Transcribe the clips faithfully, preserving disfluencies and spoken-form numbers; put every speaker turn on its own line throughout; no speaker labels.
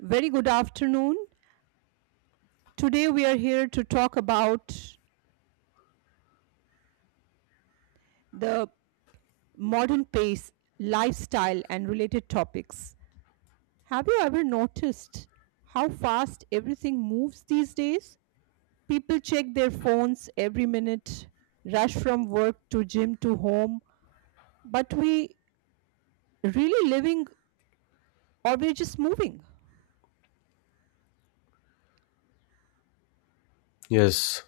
Very good afternoon. Today we are here to talk about the modern pace, lifestyle, and related topics. Have you ever noticed how fast everything moves these days? People check their phones every minute, rush from work to gym to home, but we really living or we're just moving.
Yes,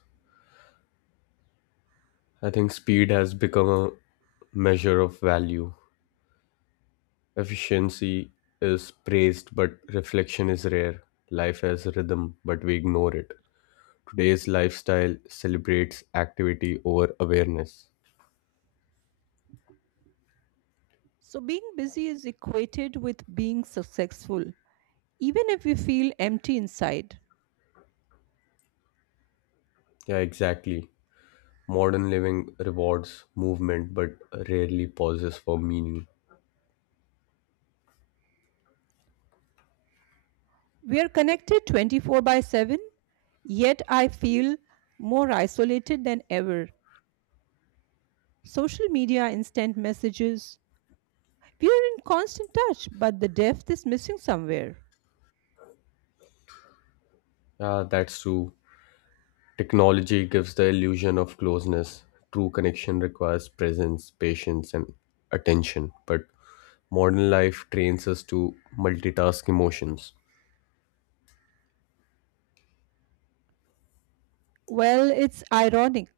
I think speed has become a measure of value. Efficiency is praised, but reflection is rare. Life has rhythm, but we ignore it. Today's lifestyle celebrates activity over awareness.
So being busy is equated with being successful, even if we feel empty inside.
Yeah, exactly. Modern living rewards movement, but rarely pauses for meaning.
We are connected 24 by 7, yet I feel more isolated than ever. Social media, instant messages. We are in constant touch, but the depth is missing somewhere.
Yeah, that's true. Technology gives the illusion of closeness. True connection requires presence, patience, and attention. But modern life trains us to multitask emotions.
Well, it's ironic.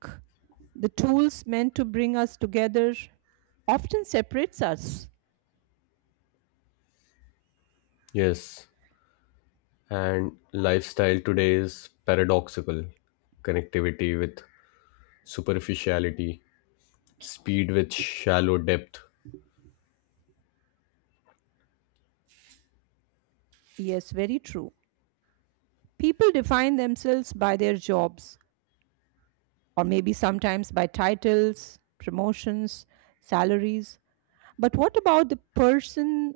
The tools meant to bring us together often separates us.
Yes, and lifestyle today is paradoxical connectivity with superficiality, speed with shallow depth.
Yes, very true. People define themselves by their jobs, or maybe sometimes by titles, promotions, salaries. But what about the person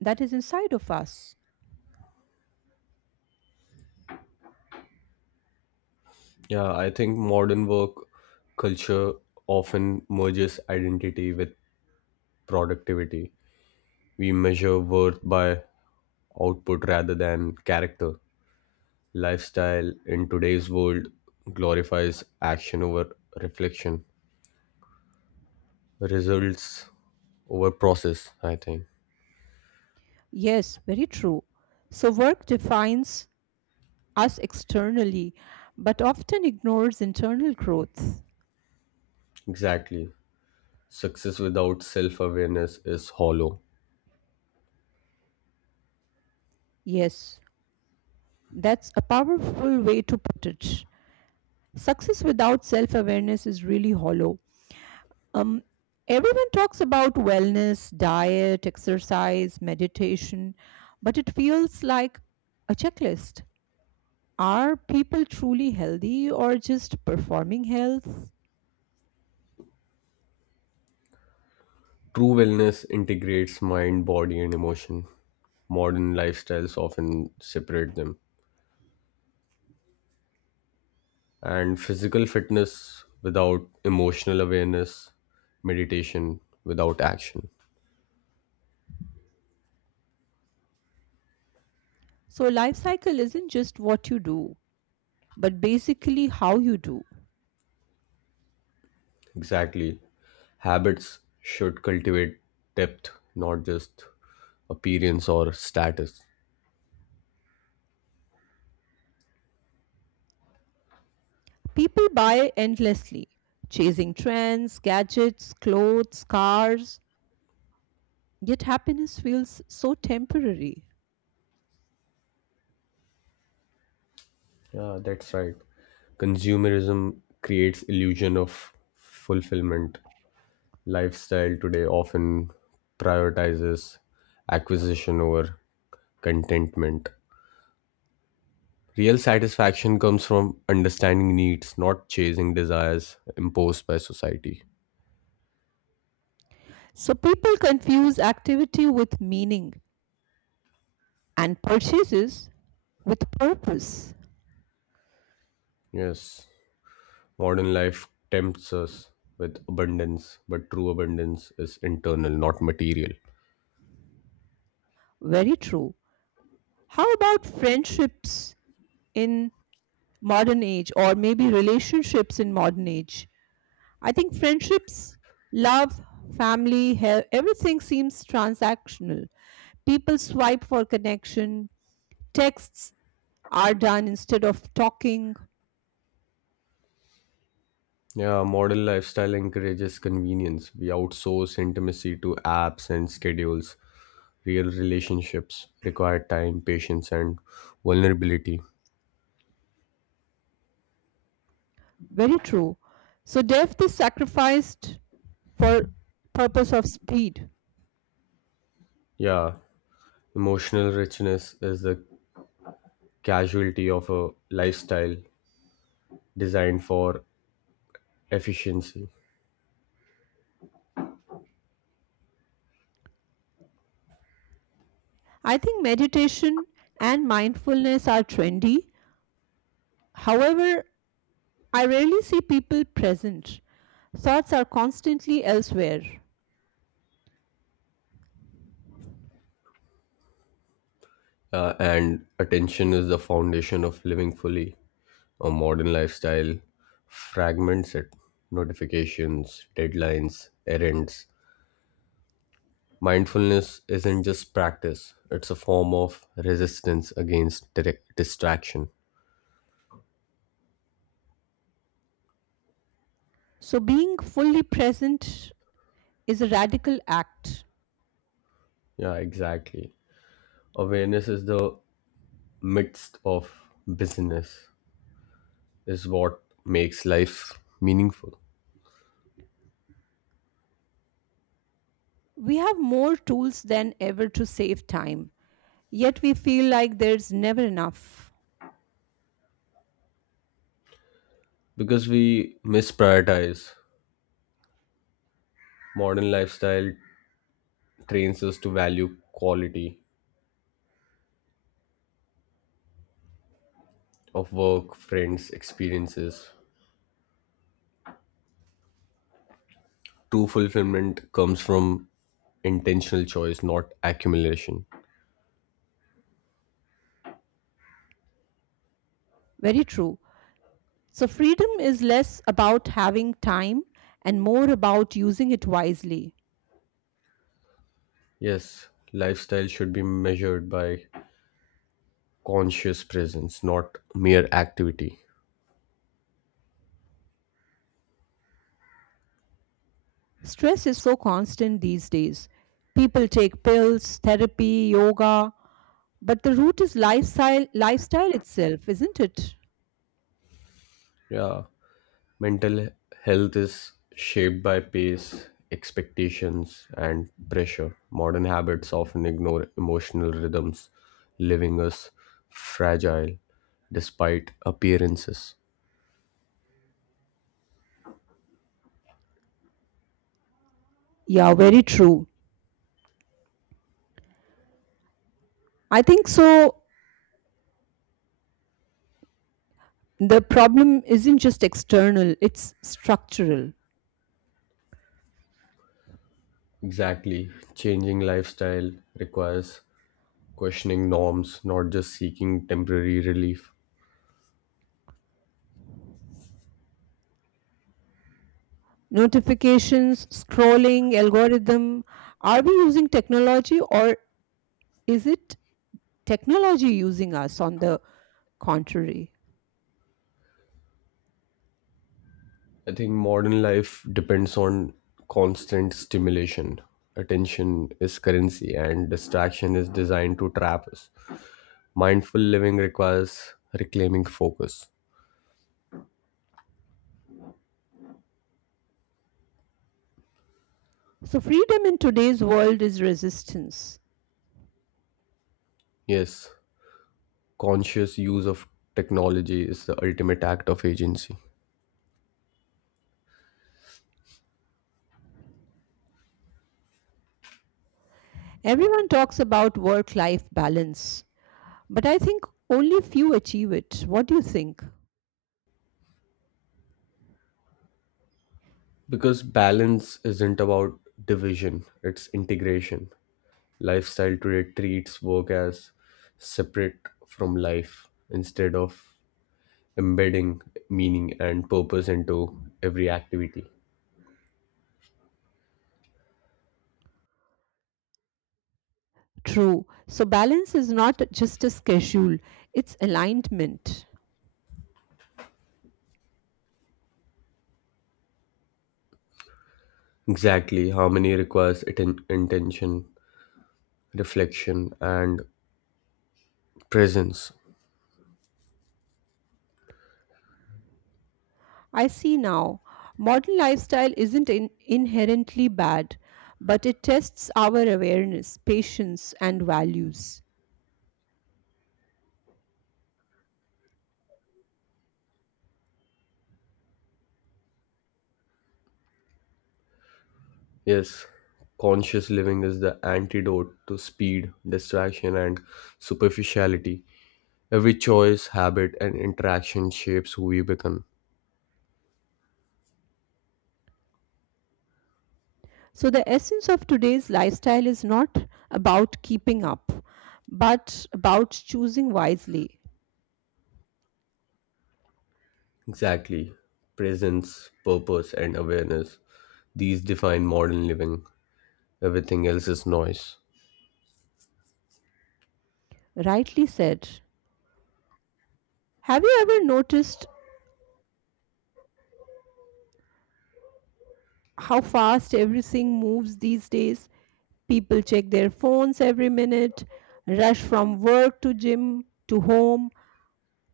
that is inside of us?
Yeah, I think modern work culture often merges identity with productivity. We measure worth by output rather than character. Lifestyle in today's world glorifies action over reflection, results over process, I think.
Yes, very true. So work defines us externally, but often ignores internal growth.
Exactly. Success without self awareness is hollow.
Yes, that's a powerful way to put it. Success without self awareness is really hollow. Um, Everyone talks about wellness, diet, exercise, meditation, but it feels like a checklist. Are people truly healthy or just performing health?
True wellness integrates mind, body, and emotion. Modern lifestyles often separate them. And physical fitness without emotional awareness, meditation without action.
So, life cycle isn't just what you do, but basically how you do.
Exactly. Habits should cultivate depth, not just appearance or status.
People buy endlessly, chasing trends, gadgets, clothes, cars, yet happiness feels so temporary.
Yeah, that's right. Consumerism creates illusion of fulfillment. Lifestyle today often prioritizes acquisition over contentment. Real satisfaction comes from understanding needs, not chasing desires imposed by society.
So, people confuse activity with meaning and purchases with purpose.
Yes. Modern life tempts us with abundance, but true abundance is internal, not material.
Very true. How about friendships in modern age or maybe relationships in modern age? I think friendships, love, family, health, everything seems transactional. People swipe for connection, texts are done instead of talking.
Yeah, modern lifestyle encourages convenience. We outsource intimacy to apps and schedules. Real relationships require time, patience, and vulnerability.
Very true. So depth is sacrificed for purpose of speed.
Yeah, emotional richness is the casualty of a lifestyle designed for efficiency.
I think meditation and mindfulness are trendy, however, I rarely see people present, thoughts are constantly elsewhere.
Uh, and attention is the foundation of living fully. A modern lifestyle fragments it. Notifications, deadlines, errands. Mindfulness isn't just practice, it's a form of resistance against dir- distraction.
So, being fully present is a radical act.
Yeah, exactly. Awareness is the midst of busyness is what makes life meaningful.
We have more tools than ever to save time, yet we feel like there's never enough.
Because we misprioritize, modern lifestyle trains us to value quality of work, friends, experiences. True fulfillment comes from intentional choice, not accumulation.
Very true. So, freedom is less about having time and more about using it wisely.
Yes, lifestyle should be measured by conscious presence, not mere activity.
Stress is so constant these days. People take pills, therapy, yoga, but the root is lifestyle, lifestyle itself, isn't it?
Yeah, mental health is shaped by pace, expectations, and pressure. Modern habits often ignore emotional rhythms, leaving us fragile despite appearances.
Yeah, very true. I think so. The problem isn't just external, it's structural.
Exactly. Changing lifestyle requires questioning norms, not just seeking temporary relief.
Notifications, scrolling, algorithm. Are we using technology or is it technology using us on the contrary?
I think modern life depends on constant stimulation. Attention is currency, and distraction is designed to trap us. Mindful living requires reclaiming focus.
So, freedom in today's world is resistance.
Yes, conscious use of technology is the ultimate act of agency.
Everyone talks about work life balance, but I think only few achieve it. What do you think?
Because balance isn't about division, it's integration. Lifestyle today treats work as separate from life instead of embedding meaning and purpose into every activity.
True. So balance is not just a schedule, it's alignment.
Exactly, harmony requires atten- intention, reflection, and presence.
I see now. Modern lifestyle isn't in- inherently bad, but it tests our awareness, patience, and values.
Yes, conscious living is the antidote to speed, distraction, and superficiality. Every choice, habit, and interaction shapes who we become.
So the essence of today's lifestyle is not about keeping up, but about choosing wisely.
Exactly. Presence, purpose, and awareness. These define modern living. Everything else is noise.
Rightly said. Have you ever noticed how fast everything moves these days? People check their phones every minute, rush from work to gym to home.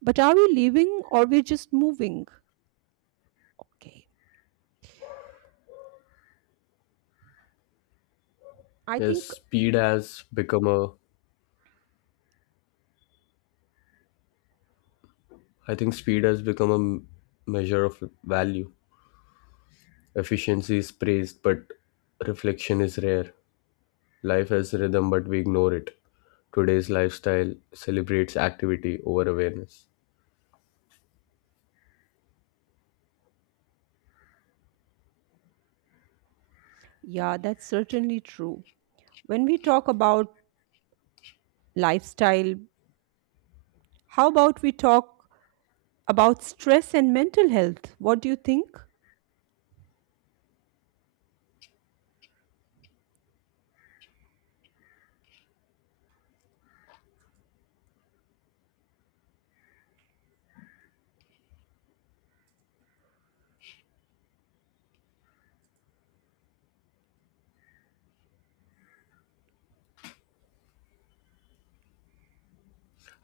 But are we living or we're just moving? Okay. I
Yes,
think,
speed has become a. I think speed has become a m- measure of value. Efficiency is praised, but reflection is rare. Life has rhythm, but we ignore it. Today's lifestyle celebrates activity over awareness.
yeah, that's certainly true. When we talk about lifestyle, how about we talk about stress and mental health? What do you think?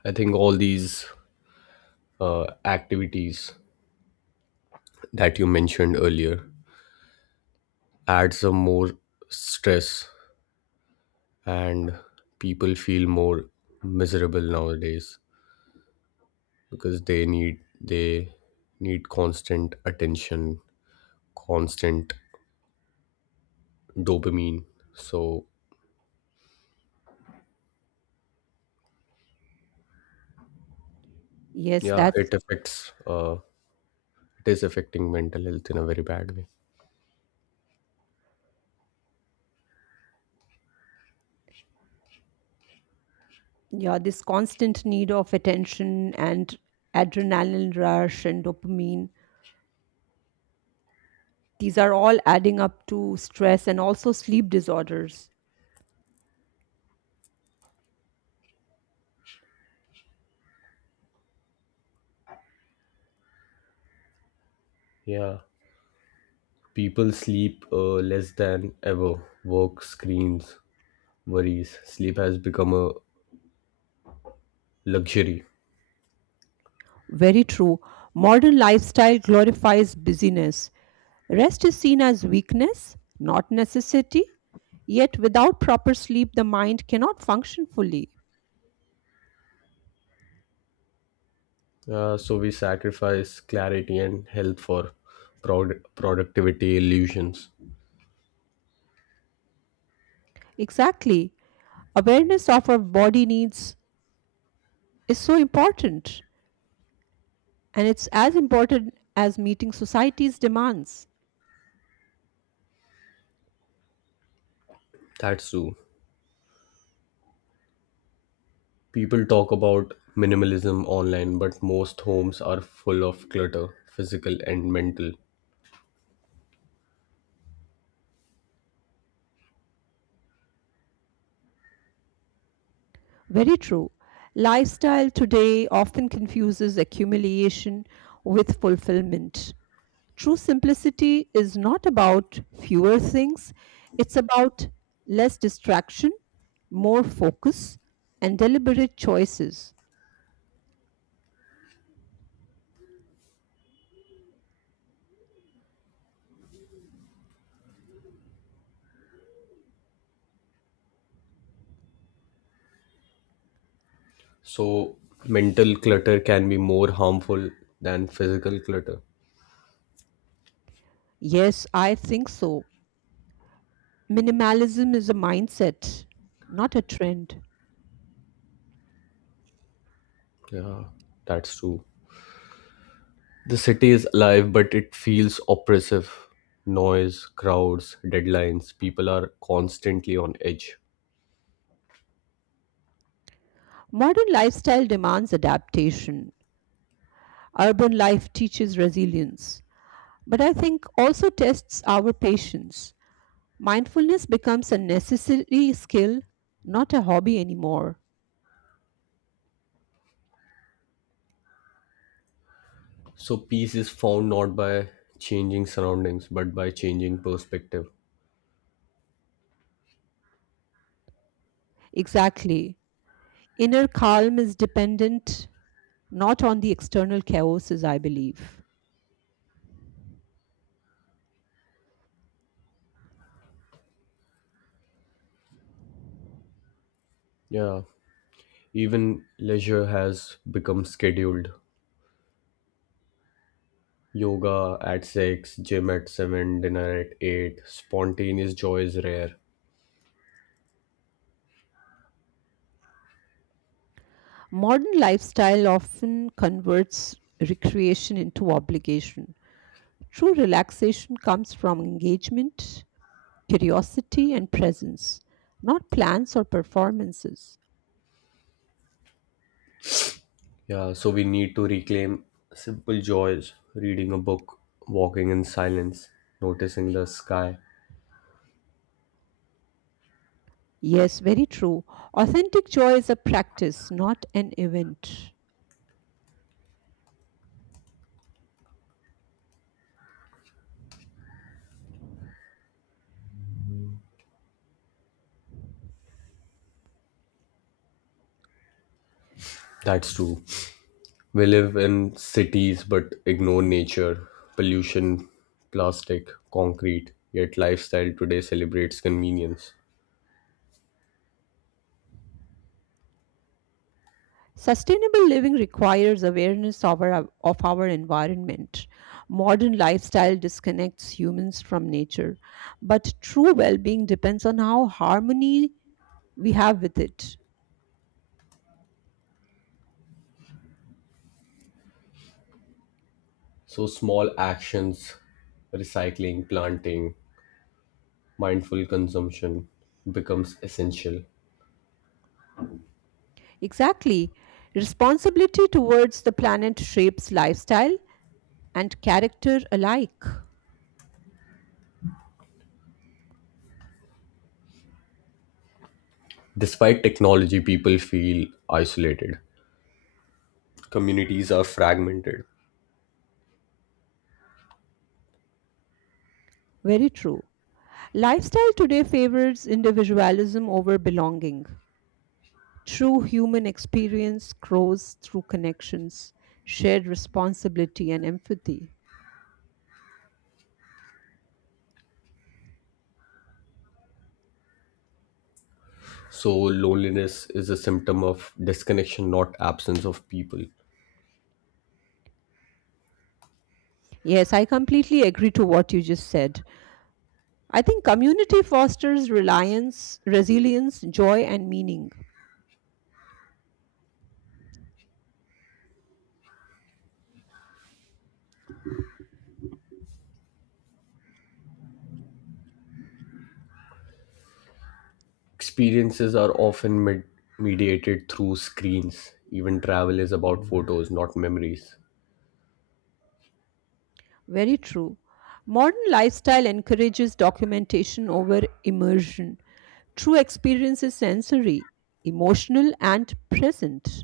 I think all these uh, activities that you mentioned earlier add some more stress, and people feel more miserable nowadays because they need they need constant attention, constant dopamine. So
Yes,
yeah,
that's,
it affects. Uh, it is affecting mental health in a very bad way.
yeah, this constant need of attention and adrenaline rush and dopamine. These are all adding up to stress and also sleep disorders.
Yeah. People sleep uh, less than ever. Work, screens, worries. Sleep has become a luxury.
Very true. Modern lifestyle glorifies busyness. Rest is seen as weakness, not necessity. Yet, without proper sleep, the mind cannot function fully.
Uh, so we sacrifice clarity and health for prod- productivity illusions.
Exactly. Awareness of our body needs is so important, and it's as important as meeting society's demands.
That's true. People talk about minimalism online, but most homes are full of clutter, physical and mental.
Very true. Lifestyle today often confuses accumulation with fulfillment. True simplicity is not about fewer things, it's about less distraction, more focus, and deliberate choices.
So mental clutter can be more harmful than physical clutter.
Yes, I think so. Minimalism is a mindset, not a trend.
Yeah, that's true. The city is alive, but it feels oppressive. Noise, crowds, deadlines, people are constantly on edge.
Modern lifestyle demands adaptation. Urban life teaches resilience, but I think also tests our patience. Mindfulness becomes a necessary skill, not a hobby anymore.
So, peace is found not by changing surroundings, but by changing perspective.
Exactly. Inner calm is dependent not on the external chaoses, I believe.
Yeah, even leisure has become scheduled. Yoga at six, gym at seven, dinner at eight. Spontaneous joy is rare.
Modern lifestyle often converts recreation into obligation. True relaxation comes from engagement, curiosity, and presence, not plans or performances.
Yeah, so we need to reclaim simple joys reading a book, walking in silence, noticing the sky.
Yes, very true. Authentic joy is a practice, not an event.
That's true. We live in cities but ignore nature, pollution, plastic, concrete, yet lifestyle today celebrates convenience.
Sustainable living requires awareness of our, of our environment. Modern lifestyle disconnects humans from nature, but true well being depends on how harmony we have with it.
So small actions, recycling, planting, mindful consumption becomes essential.
Exactly. Responsibility towards the planet shapes lifestyle and character alike.
Despite technology, people feel isolated. Communities are fragmented.
Very true. Lifestyle today favors individualism over belonging. True human experience grows through connections, shared responsibility, and empathy.
So loneliness is a symptom of disconnection, not absence of people.
Yes, I completely agree to what you just said. I think community fosters reliance, resilience, joy, and meaning.
Experiences are often med- mediated through screens. Even travel is about photos, not memories.
Very true. Modern lifestyle encourages documentation over immersion. True experience is sensory, emotional, and present.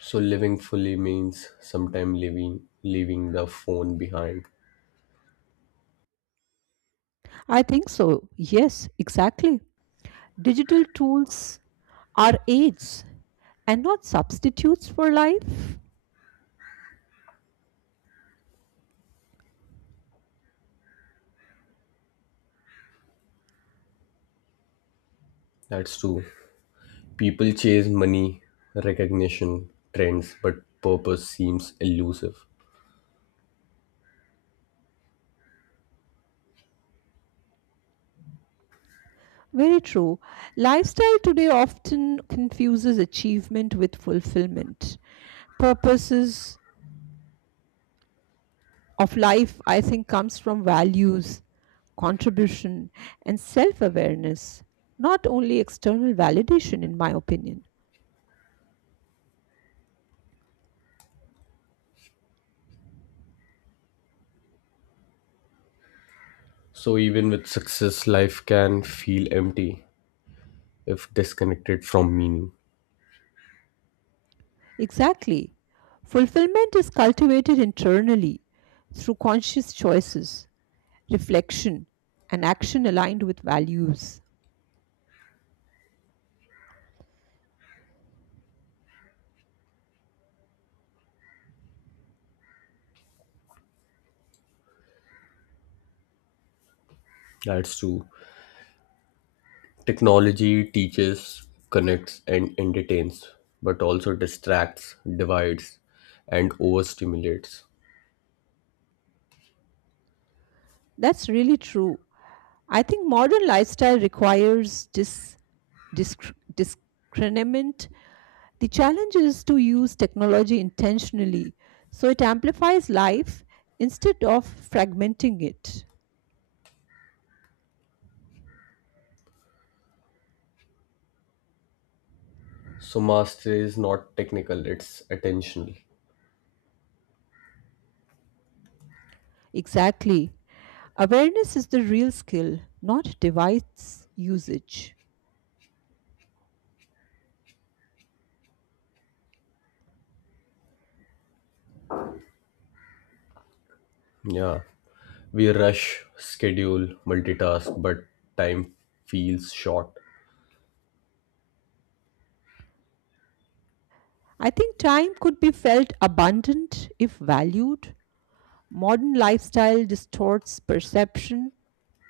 So living fully means sometimes leaving leaving the phone behind.
I think so. Yes, exactly. Digital tools are aids and not substitutes for life.
That's true. People chase money, recognition, trends, but purpose seems elusive.
Very true. Lifestyle today often confuses achievement with fulfillment. Purposes of life, I think, comes from values, contribution, and self awareness, not only external validation, in my opinion.
So even with success, life can feel empty if disconnected from meaning.
Exactly. Fulfillment is cultivated internally through conscious choices reflection, and action aligned with values.
That's true. Technology teaches, connects, and entertains, but also distracts, divides, and overstimulates.
That's really true. I think modern lifestyle requires dis, disc, discernment. The challenge is to use technology intentionally so it amplifies life instead of fragmenting it.
So, mastery is not technical, it's attentional.
Exactly. Awareness is the real skill, not device usage.
Yeah. We rush, schedule, multitask, but time feels short.
I think time could be felt abundant if valued. Modern lifestyle distorts perception.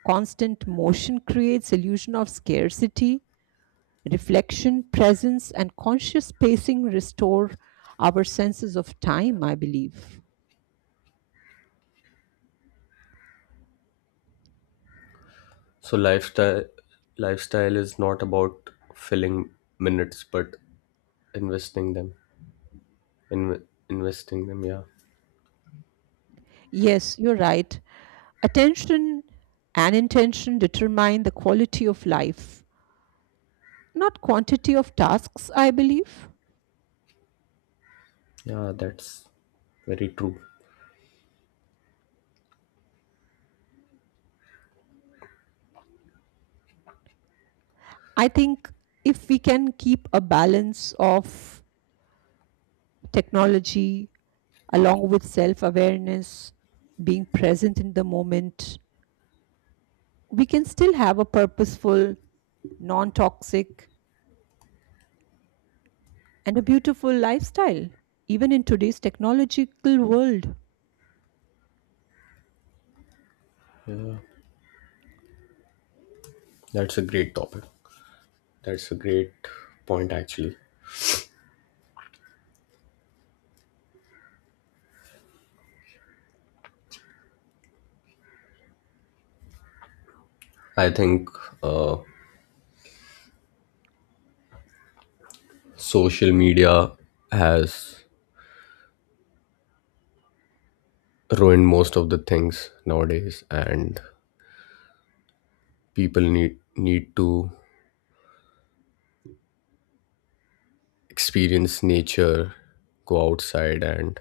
Constant motion creates illusion of scarcity. Reflection, presence, and conscious pacing restore our senses of time, I believe.
So, lifestyle, lifestyle is not about filling minutes, but investing them. In, investing them, yeah.
Yes, you're right. Attention and intention determine the quality of life, not quantity of tasks, I believe.
Yeah, that's very true.
I think if we can keep a balance of technology, along with self awareness, being present in the moment, we can still have a purposeful, non toxic, and a beautiful lifestyle, even in today's technological world.
That's a great topic. That's a great point, actually. I think uh, social media has ruined most of the things nowadays, and people need need to experience nature, go outside, and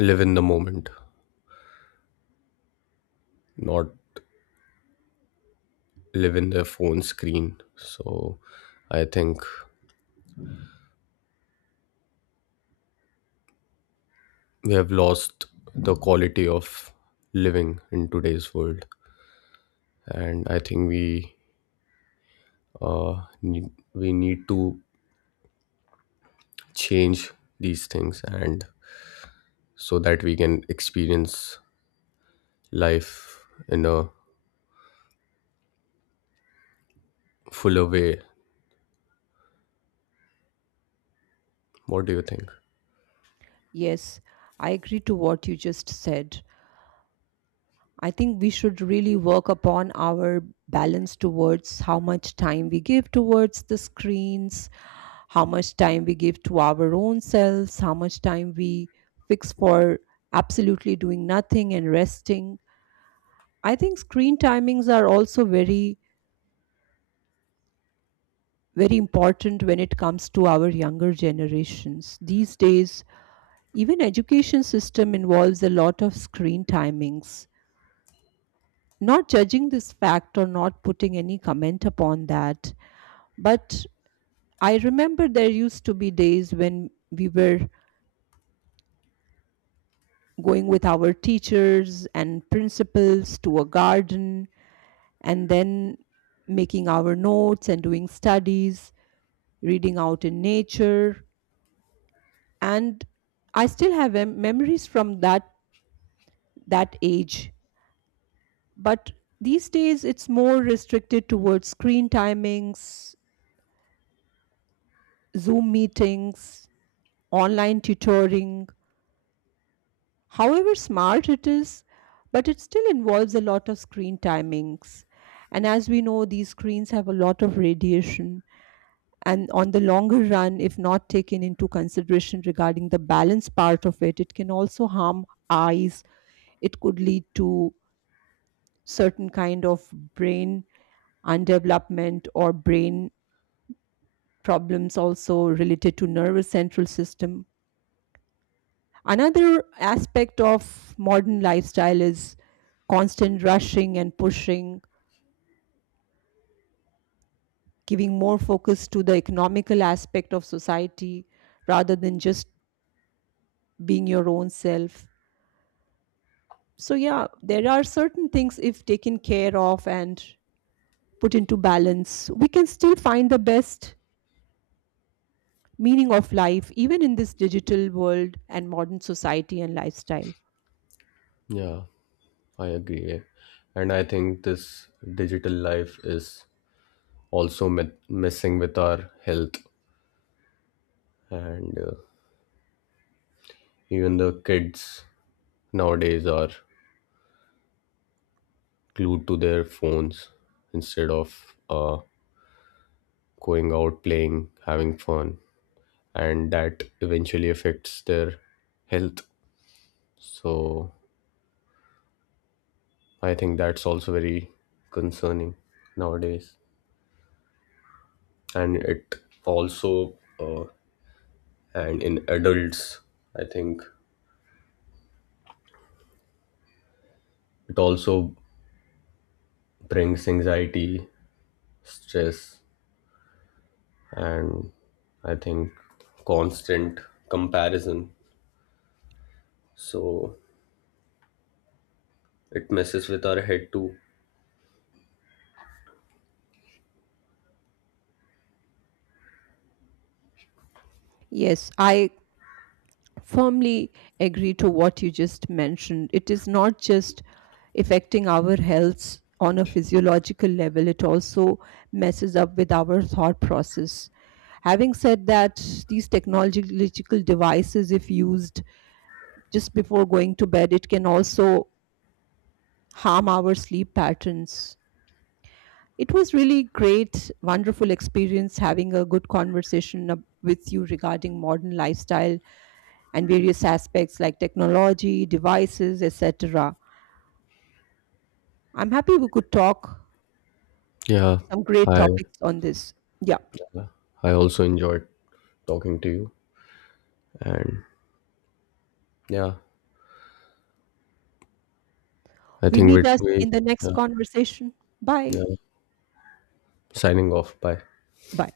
live in the moment, not live in their phone screen. So, I think we have lost the quality of living in today's world, and I think we uh, need we need to change these things and so that we can experience life in a fuller way. What do you think?
Yes, I agree to what you just said. I think we should really work upon our balance towards how much time we give towards the screens, how much time we give to our own selves, how much time we fix for absolutely doing nothing and resting. I think screen timings are also very, very important when it comes to our younger generations. These days, even education system involves a lot of screen timings, not judging this fact or not putting any comment upon that. But I remember there used to be days when we were going with our teachers and principals to a garden and then making our notes and doing studies, reading out in nature. And I still have mem- memories from that that age. But these days it's more restricted towards screen timings, Zoom meetings, online tutoring. However smart it is, but it still involves a lot of screen timings. And as we know, these screens have a lot of radiation. And on the longer run, if not taken into consideration regarding the balance part of it, it can also harm eyes. It could lead to certain kind of brain undevelopment or brain problems also related to nervous central system. Another aspect of modern lifestyle is constant rushing and pushing, giving more focus to the economical aspect of society rather than just being your own self. So, yeah, there are certain things, if taken care of and put into balance, we can still find the best meaning of life, even in this digital world and modern society and lifestyle.
Yeah, I agree. And I think this digital life is also me- messing with our health. And uh, even the kids nowadays are glued to their phones instead of uh, going out, playing, having fun. And that eventually affects their health. So I think that's also very concerning nowadays, and it also uh, and in adults, I think it also brings anxiety, stress, and I think constant comparison. So it messes with our head too.
Yes, I firmly agree to what you just mentioned. It is not just affecting our health on a physiological level, it also messes up with our thought process. Having said that, these technological devices, if used just before going to bed, it can also harm our sleep patterns. It was really great, wonderful experience having a good conversation ab- with you regarding modern lifestyle and various aspects like technology, devices, et cetera. I'm happy we could talk
Yeah,
some great
I
topics on this. Yeah.
I also enjoyed talking to you, and yeah, I
We
think we
meet us in
we
the
yeah,
next conversation. Bye.
yeah signing off. Bye.
Bye.